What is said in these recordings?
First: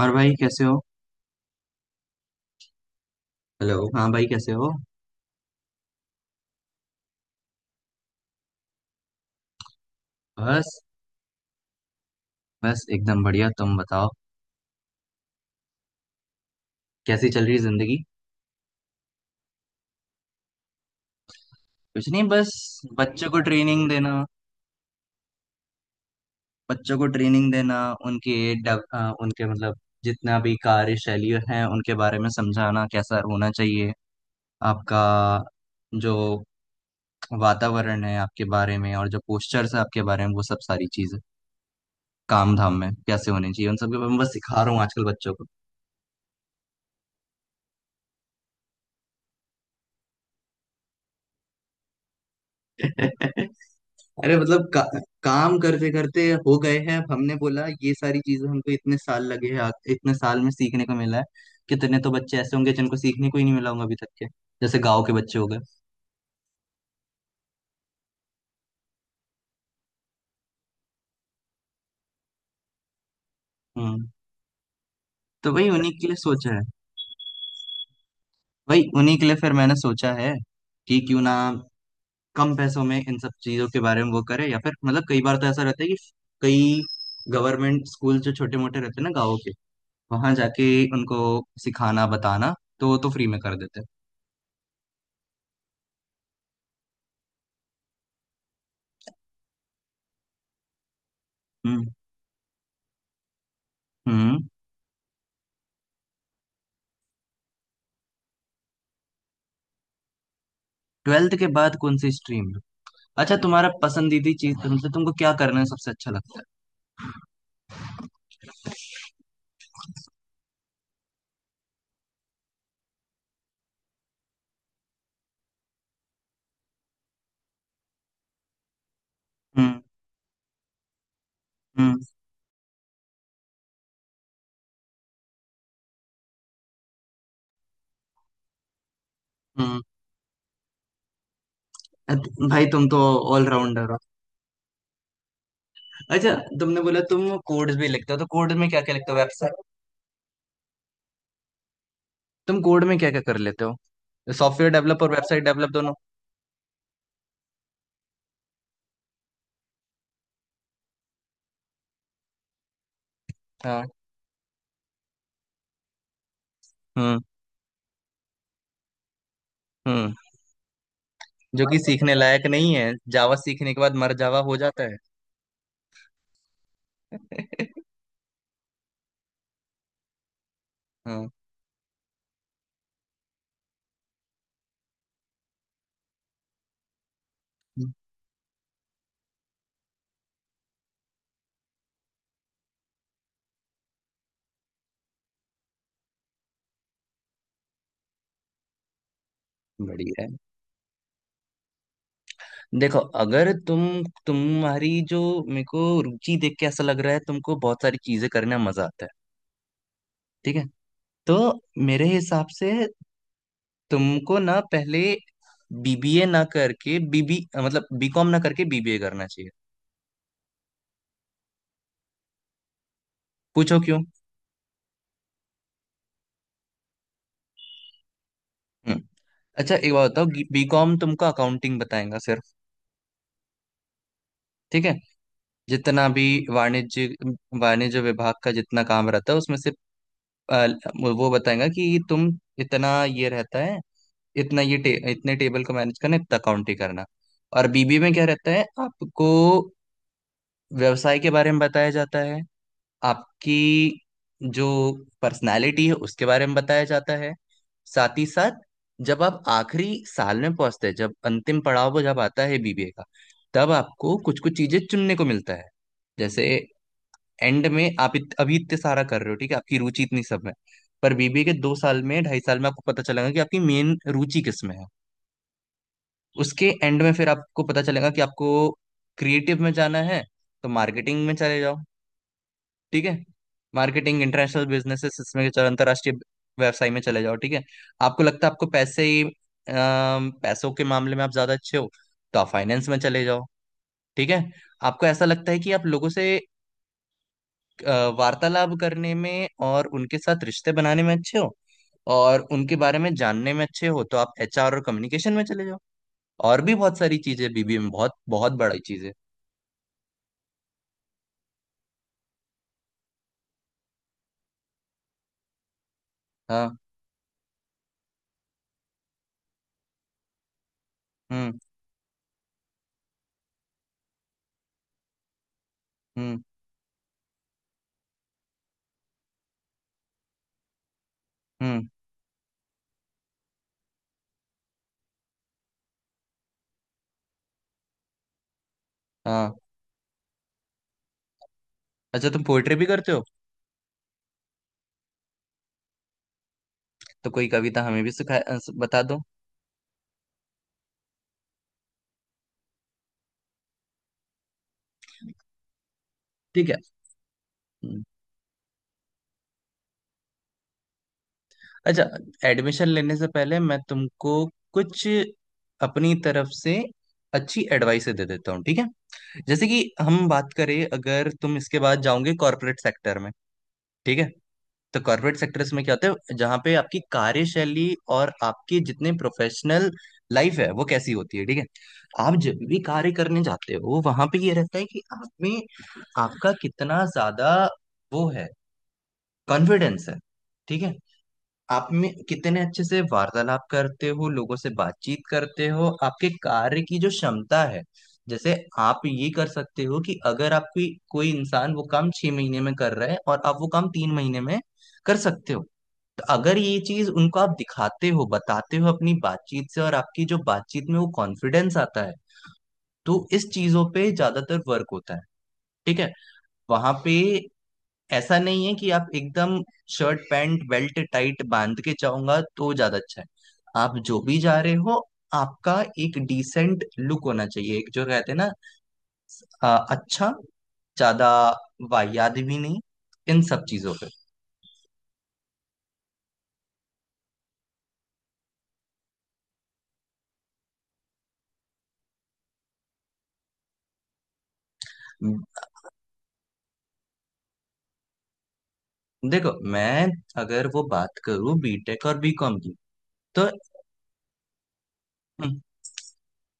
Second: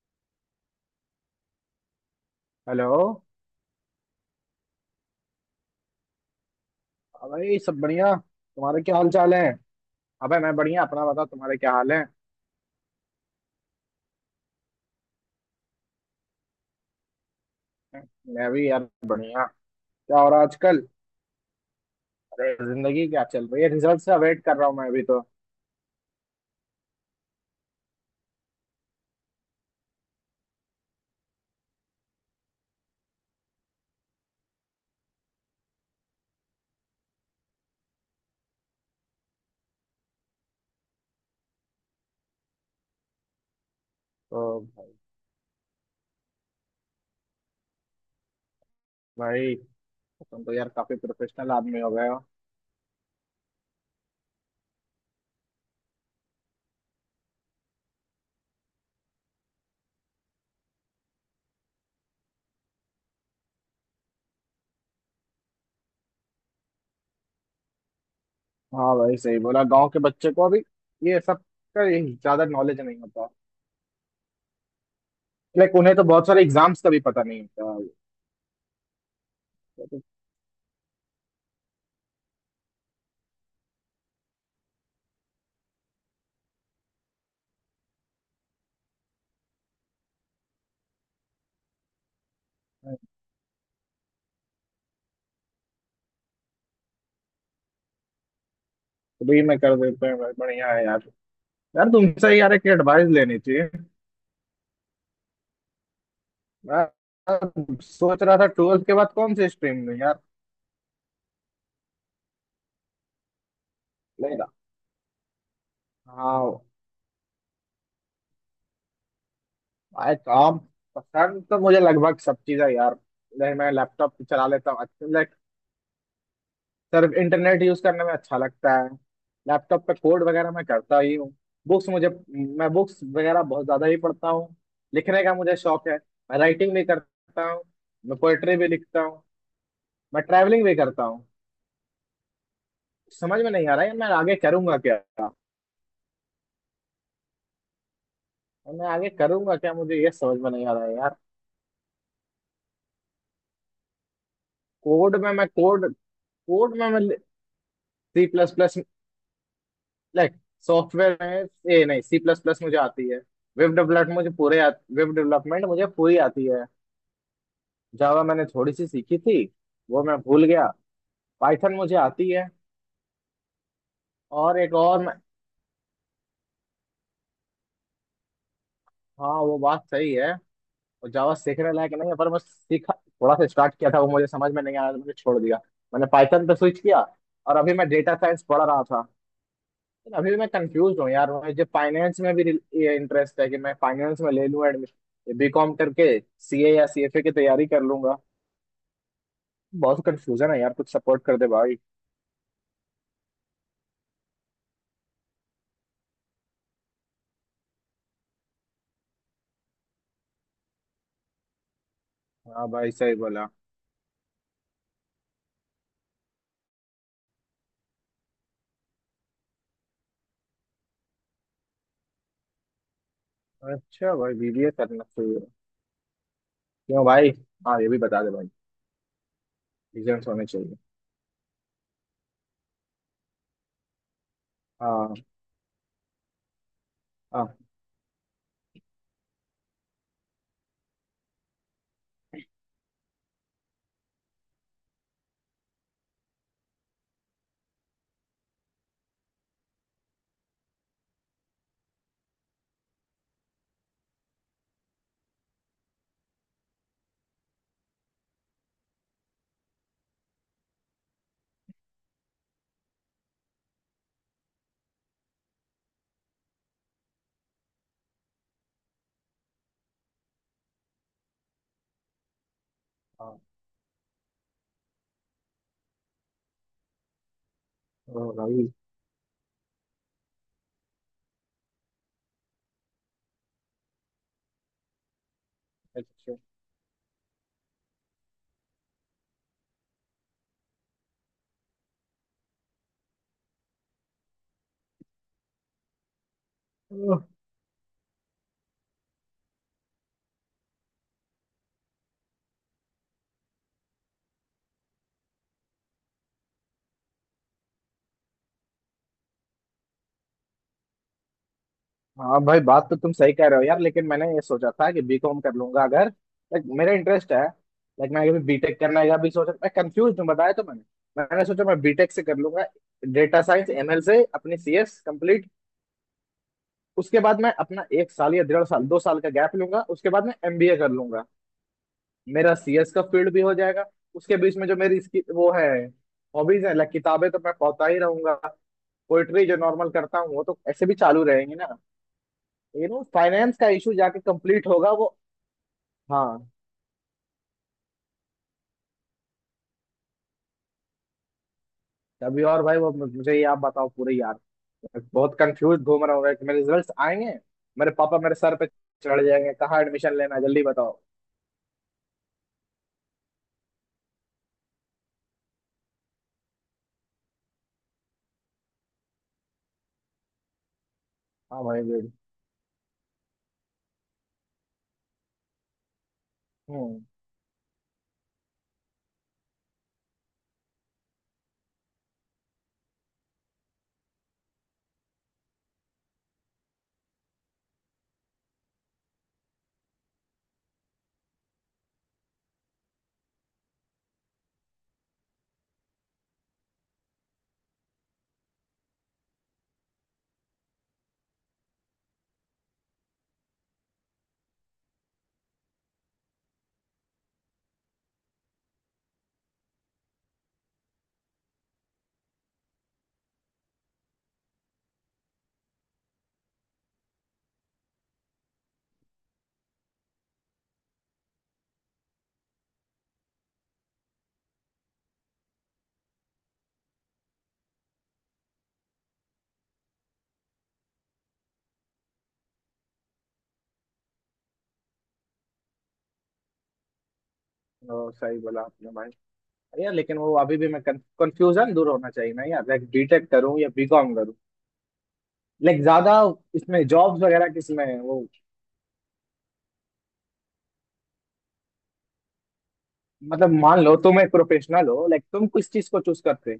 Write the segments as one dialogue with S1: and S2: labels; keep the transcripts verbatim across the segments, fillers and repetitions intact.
S1: और भाई कैसे हो।
S2: हेलो।
S1: हेलो। हाँ भाई कैसे हो।
S2: हाँ भाई, सब बढ़िया। तुम्हारे क्या हाल चाल है? अबे मैं
S1: बस
S2: बढ़िया। अपना बता, तुम्हारे क्या हाल है?
S1: बस एकदम बढ़िया, तुम बताओ। कैसी चल रही है जिंदगी।
S2: मैं भी यार, बढ़िया। क्या हो रहा है आजकल?
S1: कुछ नहीं, बस।
S2: अरे जिंदगी क्या
S1: बच्चों को
S2: चल रही है,
S1: ट्रेनिंग
S2: रिजल्ट से
S1: देना
S2: अवेट कर रहा हूँ मैं अभी तो।
S1: बच्चों को ट्रेनिंग देना उनके डेव- अ, उनके मतलब जितना भी कार्यशैली है उनके बारे में समझाना कैसा होना चाहिए, आपका जो वातावरण है आपके बारे में, और जो पोस्चर्स है आपके बारे में, वो सब सारी चीजें काम धाम में कैसे होने चाहिए, उन सब के बारे में बस
S2: तो
S1: सिखा रहा हूँ आजकल बच्चों को।
S2: भाई, तुम तो यार काफी प्रोफेशनल आदमी हो गए हो।
S1: अरे मतलब का, काम करते करते हो गए हैं। अब हमने बोला ये सारी चीजें हमको इतने साल लगे हैं, आ- इतने साल में सीखने को मिला है। कितने तो बच्चे ऐसे होंगे जिनको सीखने को ही नहीं मिला होगा अभी तक के, जैसे गांव के बच्चे हो गए।
S2: हाँ भाई, सही बोला। गांव के बच्चे को अभी ये सब का ये ज्यादा नॉलेज नहीं होता।
S1: हम्म। तो वही
S2: लाइक
S1: उन्हीं
S2: उन्हें तो
S1: के लिए
S2: बहुत सारे
S1: सोचा है।
S2: एग्जाम्स का भी पता नहीं होता।
S1: वही उन्हीं के लिए फिर मैंने
S2: तो, तो,
S1: सोचा है कि क्यों ना कम पैसों में इन सब चीजों के बारे में वो करे, या फिर मतलब कई बार तो ऐसा रहता है कि कई गवर्नमेंट स्कूल जो छोटे मोटे रहते हैं ना गाँव के, वहां जाके उनको सिखाना बताना, तो वो तो फ्री में कर देते हैं।
S2: तो भी मैं कर देते हैं भाई, बढ़िया है यार।
S1: हम्म।
S2: यार तुमसे यार एक एडवाइस लेनी थी।
S1: हम्म।
S2: मैं मैं सोच रहा था ट्वेल्थ के बाद कौन से स्ट्रीम में यार।
S1: ट्वेल्थ के बाद कौन सी स्ट्रीम है? अच्छा, तुम्हारा पसंदीदा
S2: लेगा।
S1: चीज तुमसे तुमको क्या करना है, सबसे अच्छा लगता है?
S2: हाँ। आई काम। पसंद तो मुझे लगभग सब चीज़ है यार। नहीं, मैं लैपटॉप पे चला लेता हूँ अच्छा, लाइक सिर्फ इंटरनेट यूज करने में अच्छा लगता है।
S1: हम्म।
S2: लैपटॉप पे कोड वगैरह मैं करता ही हूँ। बुक्स
S1: हम्म।
S2: मुझे मैं बुक्स वगैरह बहुत ज्यादा ही पढ़ता हूँ। लिखने का मुझे शौक है। मैं राइटिंग भी करता हूँ। मैं पोएट्री भी लिखता हूँ।
S1: हम्म।
S2: मैं ट्रैवलिंग भी करता हूँ।
S1: अत- भाई तुम तो
S2: समझ में नहीं आ रहा
S1: ऑलराउंडर
S2: है
S1: हो।
S2: मैं आगे करूंगा क्या।
S1: अच्छा, तुमने बोला तुम कोड्स भी लिखते हो, तो कोड में क्या
S2: मैं
S1: क्या
S2: आगे
S1: लिखते हो,
S2: करूंगा
S1: वेबसाइट?
S2: क्या, मुझे ये समझ में नहीं आ रहा है यार।
S1: तुम कोड में क्या क्या कर लेते हो, सॉफ्टवेयर डेवलप और
S2: कोड में
S1: वेबसाइट
S2: मैं
S1: डेवलप दोनों?
S2: कोड कोड में मैं C plus plus, like software में ए, नहीं, सी प्लस प्लस मुझे आती है। वेब
S1: हाँ।
S2: डेवलपमेंट मुझे पूरे वेब डेवलपमेंट मुझे पूरी आती है।
S1: हम्म।
S2: जावा मैंने थोड़ी सी सीखी थी, वो
S1: हम्म।
S2: मैं भूल गया।
S1: जो
S2: पाइथन
S1: कि
S2: मुझे
S1: सीखने
S2: आती
S1: लायक
S2: है।
S1: नहीं है, जावा सीखने के बाद मर जावा हो
S2: और एक
S1: जाता है।
S2: और मैं। हाँ, वो बात सही है। और
S1: हाँ,
S2: जावा सीखने लायक नहीं है पर मैं सीखा, थोड़ा सा स्टार्ट किया था। वो मुझे समझ में नहीं आया तो मैंने छोड़ दिया। मैंने पाइथन पे स्विच किया। और अभी मैं डेटा साइंस पढ़ रहा था। अभी मैं कंफ्यूज हूँ यार, मुझे फाइनेंस में भी ये इंटरेस्ट है कि मैं फाइनेंस में ले लूँ एडमिशन, बी कॉम करके सी ए या सी एफ ए की तैयारी कर लूंगा। बहुत
S1: बढ़िया है।
S2: कंफ्यूजन है यार, कुछ सपोर्ट कर दे भाई।
S1: देखो, अगर तुम तुम्हारी जो, मेरे को रुचि देख के ऐसा लग रहा है तुमको बहुत सारी चीजें करने में मजा आता है, ठीक है, तो मेरे हिसाब
S2: हाँ
S1: से
S2: भाई, सही बोला।
S1: तुमको ना पहले बीबीए, ना करके बीबी मतलब बीकॉम ना करके बीबीए करना चाहिए। पूछो क्यों।
S2: अच्छा भाई, बी बी ए करना चाहिए? क्यों भाई? हाँ, ये भी बता दे भाई।
S1: हम्म। अच्छा, एक बात
S2: रीजन
S1: बताओ,
S2: होने चाहिए।
S1: बीकॉम तुमको अकाउंटिंग बताएगा सिर्फ, ठीक है,
S2: हाँ,
S1: जितना भी वाणिज्य
S2: हाँ,
S1: वाणिज्य विभाग का जितना काम रहता है उसमें से, अ, वो बताएगा कि तुम इतना ये रहता है, इतना ये टे, इतने टेबल को मैनेज करना, इतना अकाउंट ही करना। और बीबी में क्या रहता है आपको? व्यवसाय के बारे में बताया जाता है, आपकी जो पर्सनालिटी है उसके बारे में बताया जाता है। साथ ही साथ जब आप आखिरी साल में पहुंचते हैं, जब अंतिम पड़ाव वो जब आता है बीबीए का, तब आपको कुछ कुछ चीजें चुनने को मिलता है। जैसे एंड में आप इत, अभी इतने सारा कर रहे हो, ठीक है, आपकी रुचि इतनी सब में। पर बीबीए के दो साल में, ढाई साल में आपको पता चलेगा कि
S2: हाँ।
S1: आपकी मेन रुचि किस में है। उसके एंड में फिर आपको पता चलेगा कि
S2: ओ
S1: आपको
S2: भाई।
S1: क्रिएटिव में जाना है, तो मार्केटिंग में चले जाओ, ठीक है। मार्केटिंग, इंटरनेशनल बिजनेसेस, इसमें चलो अंतर्राष्ट्रीय
S2: अच्छा।
S1: व्यवसाय में चले जाओ, ठीक है। आपको लगता है आपको पैसे ही अम, पैसों के मामले में आप ज्यादा अच्छे हो, तो आप फाइनेंस में चले जाओ, ठीक है। आपको ऐसा लगता है कि आप लोगों से अ, वार्तालाप करने में और उनके साथ रिश्ते बनाने में अच्छे हो, और उनके बारे में जानने में अच्छे हो, तो आप एचआर और कम्युनिकेशन में चले जाओ। और भी बहुत सारी चीजें बीबीए में, बहुत बहुत बड़ी चीजें।
S2: हाँ भाई, बात तो तुम सही कह रहे हो यार, लेकिन मैंने ये सोचा था कि बी कॉम कर लूंगा अगर लाइक
S1: हाँ।
S2: मेरा इंटरेस्ट है। लाइक मैंने कभी बी टेक करने का भी सोचा। मैं कंफ्यूज हूँ, बताया तो मैंने। मैंने
S1: हम्म।
S2: सोचा मैं बी टेक से कर लूंगा, डेटा साइंस एम एल से अपनी सी एस कंप्लीट।
S1: हम्म।
S2: उसके बाद मैं अपना एक साल या डेढ़ साल, दो साल का गैप लूंगा, उसके बाद मैं एम बी ए कर लूंगा।
S1: हम्म।
S2: मेरा सी एस का फील्ड भी हो जाएगा। उसके बीच में जो मेरी इसकी वो है, हॉबीज है, लाइक किताबें तो मैं पढ़ता ही रहूंगा। पोइट्री
S1: हाँ।
S2: जो नॉर्मल करता हूँ वो तो ऐसे भी चालू रहेंगी ना।
S1: अच्छा, तुम पोइट्री भी
S2: यू नो
S1: करते हो?
S2: फाइनेंस का इशू जाके कंप्लीट होगा वो। हाँ।
S1: तो कोई कविता हमें भी सिखा अ, स- बता दो।
S2: अभी और भाई वो मुझे ये आप बताओ पूरे यार। बहुत कंफ्यूज घूम रहा हूँ मैं कि मेरे
S1: ठीक है।
S2: रिजल्ट्स आएंगे, मेरे
S1: हम्म।
S2: पापा मेरे सर पे चढ़ जाएंगे, कहाँ एडमिशन लेना है जल्दी बताओ।
S1: अच्छा, एडमिशन लेने से पहले मैं तुमको कुछ अपनी तरफ से अच्छी एडवाइस दे देता हूँ, ठीक है। जैसे कि हम बात करें, अगर तुम
S2: हाँ
S1: इसके
S2: भाई,
S1: बाद
S2: बिल्कुल।
S1: जाओगे कॉर्पोरेट सेक्टर में, ठीक है, तो कॉर्पोरेट सेक्टर्स में क्या होता है, जहाँ पे आपकी
S2: हम्म।
S1: कार्यशैली और आपकी जितने प्रोफेशनल लाइफ है वो कैसी होती है, ठीक है। आप जब भी कार्य करने जाते हो, वहां पे ये रहता है कि आप में आपका कितना ज्यादा वो है, कॉन्फिडेंस है, ठीक है, आप में कितने अच्छे से वार्तालाप करते हो लोगों से, बातचीत करते हो, आपके कार्य की जो क्षमता है। जैसे आप ये कर सकते हो कि अगर आप, कोई कोई इंसान वो काम छह महीने में कर रहा है और आप वो काम तीन महीने में कर सकते हो, तो अगर ये चीज उनको आप दिखाते हो, बताते हो अपनी बातचीत से, और आपकी जो बातचीत में वो कॉन्फिडेंस आता है, तो इस चीजों पे ज्यादातर वर्क होता है, ठीक है। वहां पे ऐसा नहीं है कि आप एकदम शर्ट पैंट बेल्ट टाइट बांध के जाऊंगा तो ज्यादा अच्छा है, आप जो भी जा रहे हो, आपका एक डिसेंट लुक होना चाहिए, एक जो कहते हैं ना अ, अच्छा, ज्यादा वाहियात भी नहीं, इन सब चीजों पे।
S2: ओ, सही बोला आपने भाई। अरे यार, लेकिन वो अभी भी मैं कंफ्यूजन दूर होना चाहिए ना यार, लाइक बी टेक करूँ या बी कॉम करूँ? लाइक ज्यादा इसमें जॉब्स वगैरह किसमें है? वो
S1: देखो, मैं अगर वो बात करूं बीटेक और बीकॉम की, तो
S2: मतलब मान लो तुम एक प्रोफेशनल हो, लाइक तुम
S1: हम्म,
S2: किस चीज को चूज करते?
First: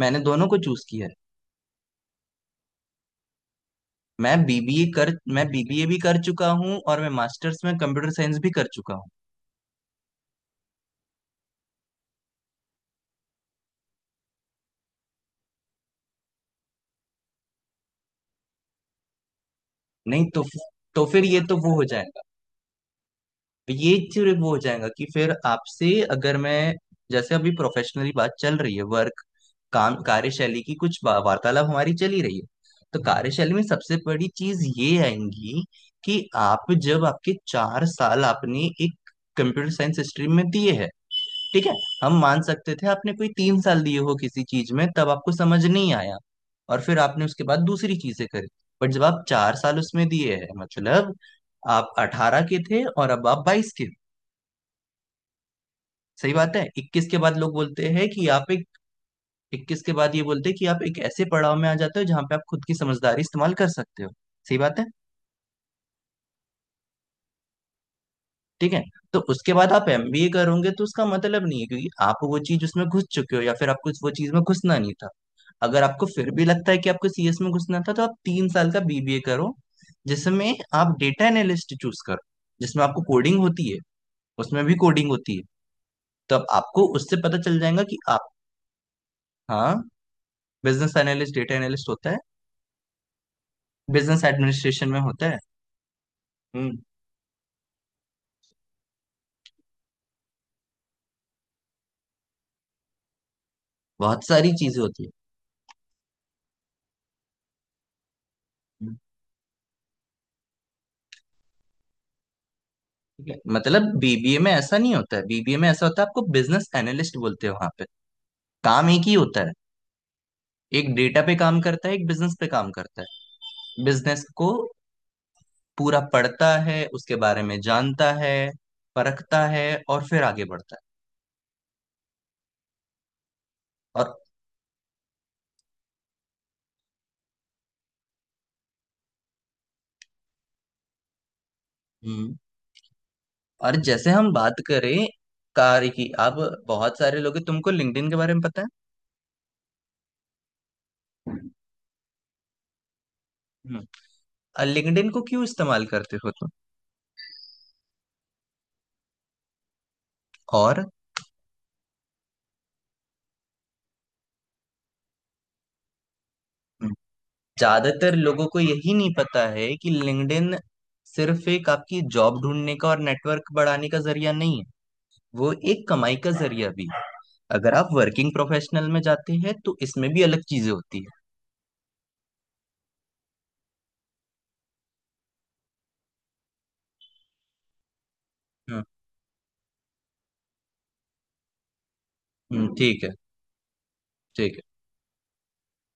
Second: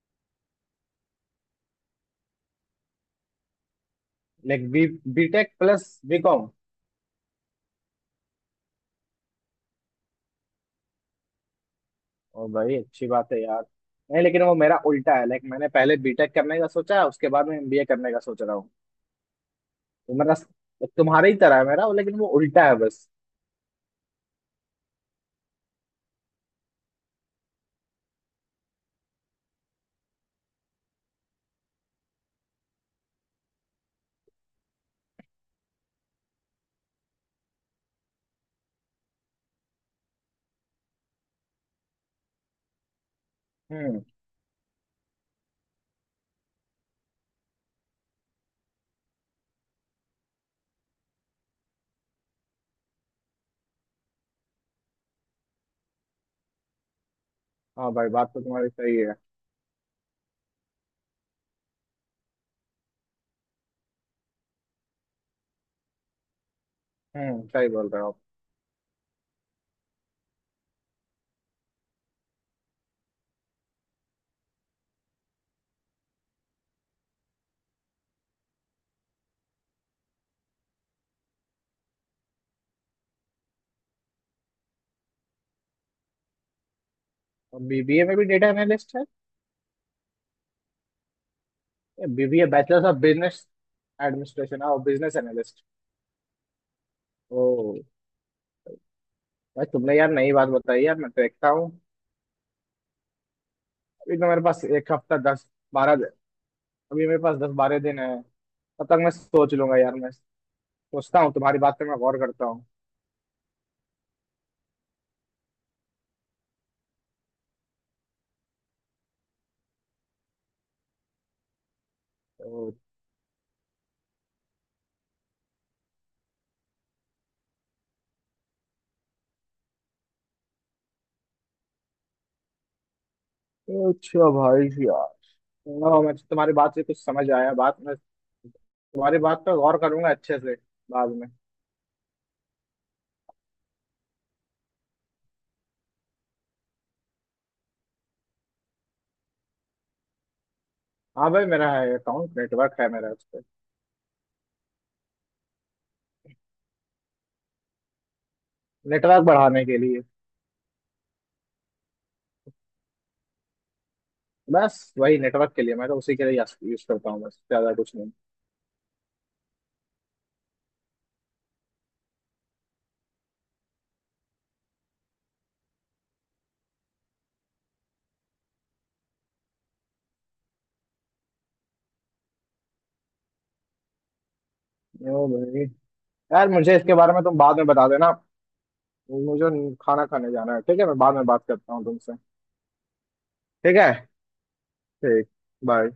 S1: मैंने दोनों को चूज किया है। मैं
S2: लाइक
S1: बीबीए
S2: बी
S1: कर मैं
S2: बीटेक
S1: बीबीए
S2: प्लस
S1: भी कर
S2: बी कॉम।
S1: चुका हूँ और मैं मास्टर्स में कंप्यूटर साइंस भी कर चुका हूँ।
S2: और भाई, अच्छी बात है यार। नहीं, लेकिन वो मेरा उल्टा है, लाइक मैंने पहले बी टेक करने का सोचा उसके बाद में एम बी ए करने का सोच रहा हूँ। तो
S1: नहीं
S2: मेरा
S1: तो तो फिर
S2: तुम्हारे ही
S1: ये तो
S2: तरह है
S1: वो हो
S2: मेरा, लेकिन
S1: जाएगा।
S2: वो उल्टा है बस।
S1: तो ये फिर वो हो जाएगा कि फिर आपसे अगर मैं, जैसे अभी प्रोफेशनली बात चल रही है वर्क, काम कार्यशैली की कुछ बा- वार्तालाप हमारी चली रही है, तो कार्यशैली में सबसे बड़ी चीज ये आएंगी कि आप जब आपके चार साल आपने एक कंप्यूटर साइंस स्ट्रीम में दिए हैं, ठीक है, हम मान सकते थे आपने कोई तीन साल दिए
S2: हम्म।
S1: हो किसी चीज में तब आपको समझ नहीं आया, और फिर आपने उसके बाद दूसरी चीजें करी। बट जब आप चार साल उसमें दिए हैं मतलब आप अठारह के थे और अब आप बाईस के, सही बात है। इक्कीस के बाद लोग बोलते
S2: हाँ
S1: हैं
S2: भाई,
S1: कि
S2: बात तो
S1: आप एक,
S2: तुम्हारी सही है।
S1: इक्कीस के बाद ये बोलते हैं कि आप एक ऐसे पड़ाव में आ जाते हो जहां पे आप खुद की समझदारी इस्तेमाल कर सकते हो, सही बात है,
S2: हम्म, सही बोल रहे हो।
S1: ठीक है। तो उसके बाद आप एमबीए करोगे तो उसका मतलब नहीं है, क्योंकि आप वो चीज उसमें घुस चुके हो या फिर आपको वो चीज में घुसना नहीं था। अगर आपको फिर भी लगता है कि आपको सीएस में घुसना था, तो आप तीन साल का बीबीए करो, जिसमें आप डेटा एनालिस्ट चूज करो, जिसमें आपको कोडिंग होती है, उसमें भी कोडिंग होती है, तो अब आपको उससे पता चल
S2: और
S1: जाएगा कि
S2: बी बी ए में भी
S1: आप।
S2: डेटा एनालिस्ट है?
S1: हाँ। बिजनेस एनालिस्ट, डेटा एनालिस्ट होता है।
S2: BBA, bachelors of business
S1: business
S2: administration और
S1: एडमिनिस्ट्रेशन में
S2: बिजनेस
S1: होता है।
S2: एनालिस्ट।
S1: हम्म।
S2: ओ भाई, तुमने यार नई बात बताई यार, मैं तो देखता हूँ। अभी
S1: बहुत
S2: तो मेरे
S1: सारी
S2: पास
S1: चीजें
S2: एक
S1: होती है।
S2: हफ्ता, दस बारह दिन। अभी मेरे पास दस बारह दिन है। तब
S1: हम्म।
S2: तक मैं सोच लूंगा यार, मैं सोचता हूँ, तुम्हारी बात पे मैं गौर करता हूँ।
S1: ठीक है, मतलब बीबीए में ऐसा नहीं होता है, बीबीए में ऐसा होता है आपको बिजनेस एनालिस्ट बोलते हो, वहां पे काम एक ही होता है, एक डेटा पे काम करता है, एक बिजनेस पे काम
S2: ओके।
S1: करता है, बिजनेस को पूरा पढ़ता है, उसके बारे में जानता है, परखता है, और फिर आगे बढ़ता है। और
S2: अच्छा भाई यार। हाँ, मैं तो तुम्हारी बात से कुछ समझ आया, बात मैं तुम्हारी बात पर गौर करूंगा अच्छे से बाद में।
S1: हम्म, और जैसे हम बात करें कार्य की अब, बहुत सारे लोग हैं, तुमको लिंक्डइन के बारे में पता है?
S2: हाँ भाई, मेरा है अकाउंट, नेटवर्क है मेरा उस पर।
S1: हम्म। लिंक्डइन को क्यों इस्तेमाल करते हो तुम?
S2: नेटवर्क बढ़ाने के लिए।
S1: और
S2: बस वही नेटवर्क के लिए मैं तो उसी के लिए यूज
S1: हम्म,
S2: करता हूँ, बस ज्यादा कुछ नहीं।
S1: ज्यादातर लोगों को यही नहीं पता है कि लिंक्डइन सिर्फ एक आपकी जॉब ढूंढने का और नेटवर्क बढ़ाने का जरिया नहीं है, वो एक कमाई का जरिया भी है, अगर आप वर्किंग प्रोफेशनल में जाते हैं तो इसमें भी अलग चीजें होती
S2: ओ भाई, यार मुझे इसके बारे में तुम बाद में बता देना।
S1: है।
S2: मुझे खाना खाने जाना है, ठीक है मैं बाद में बात करता हूँ तुमसे।
S1: हम्म। ठीक है।
S2: ठीक है।
S1: ठीक है।
S2: ठीक। बाय।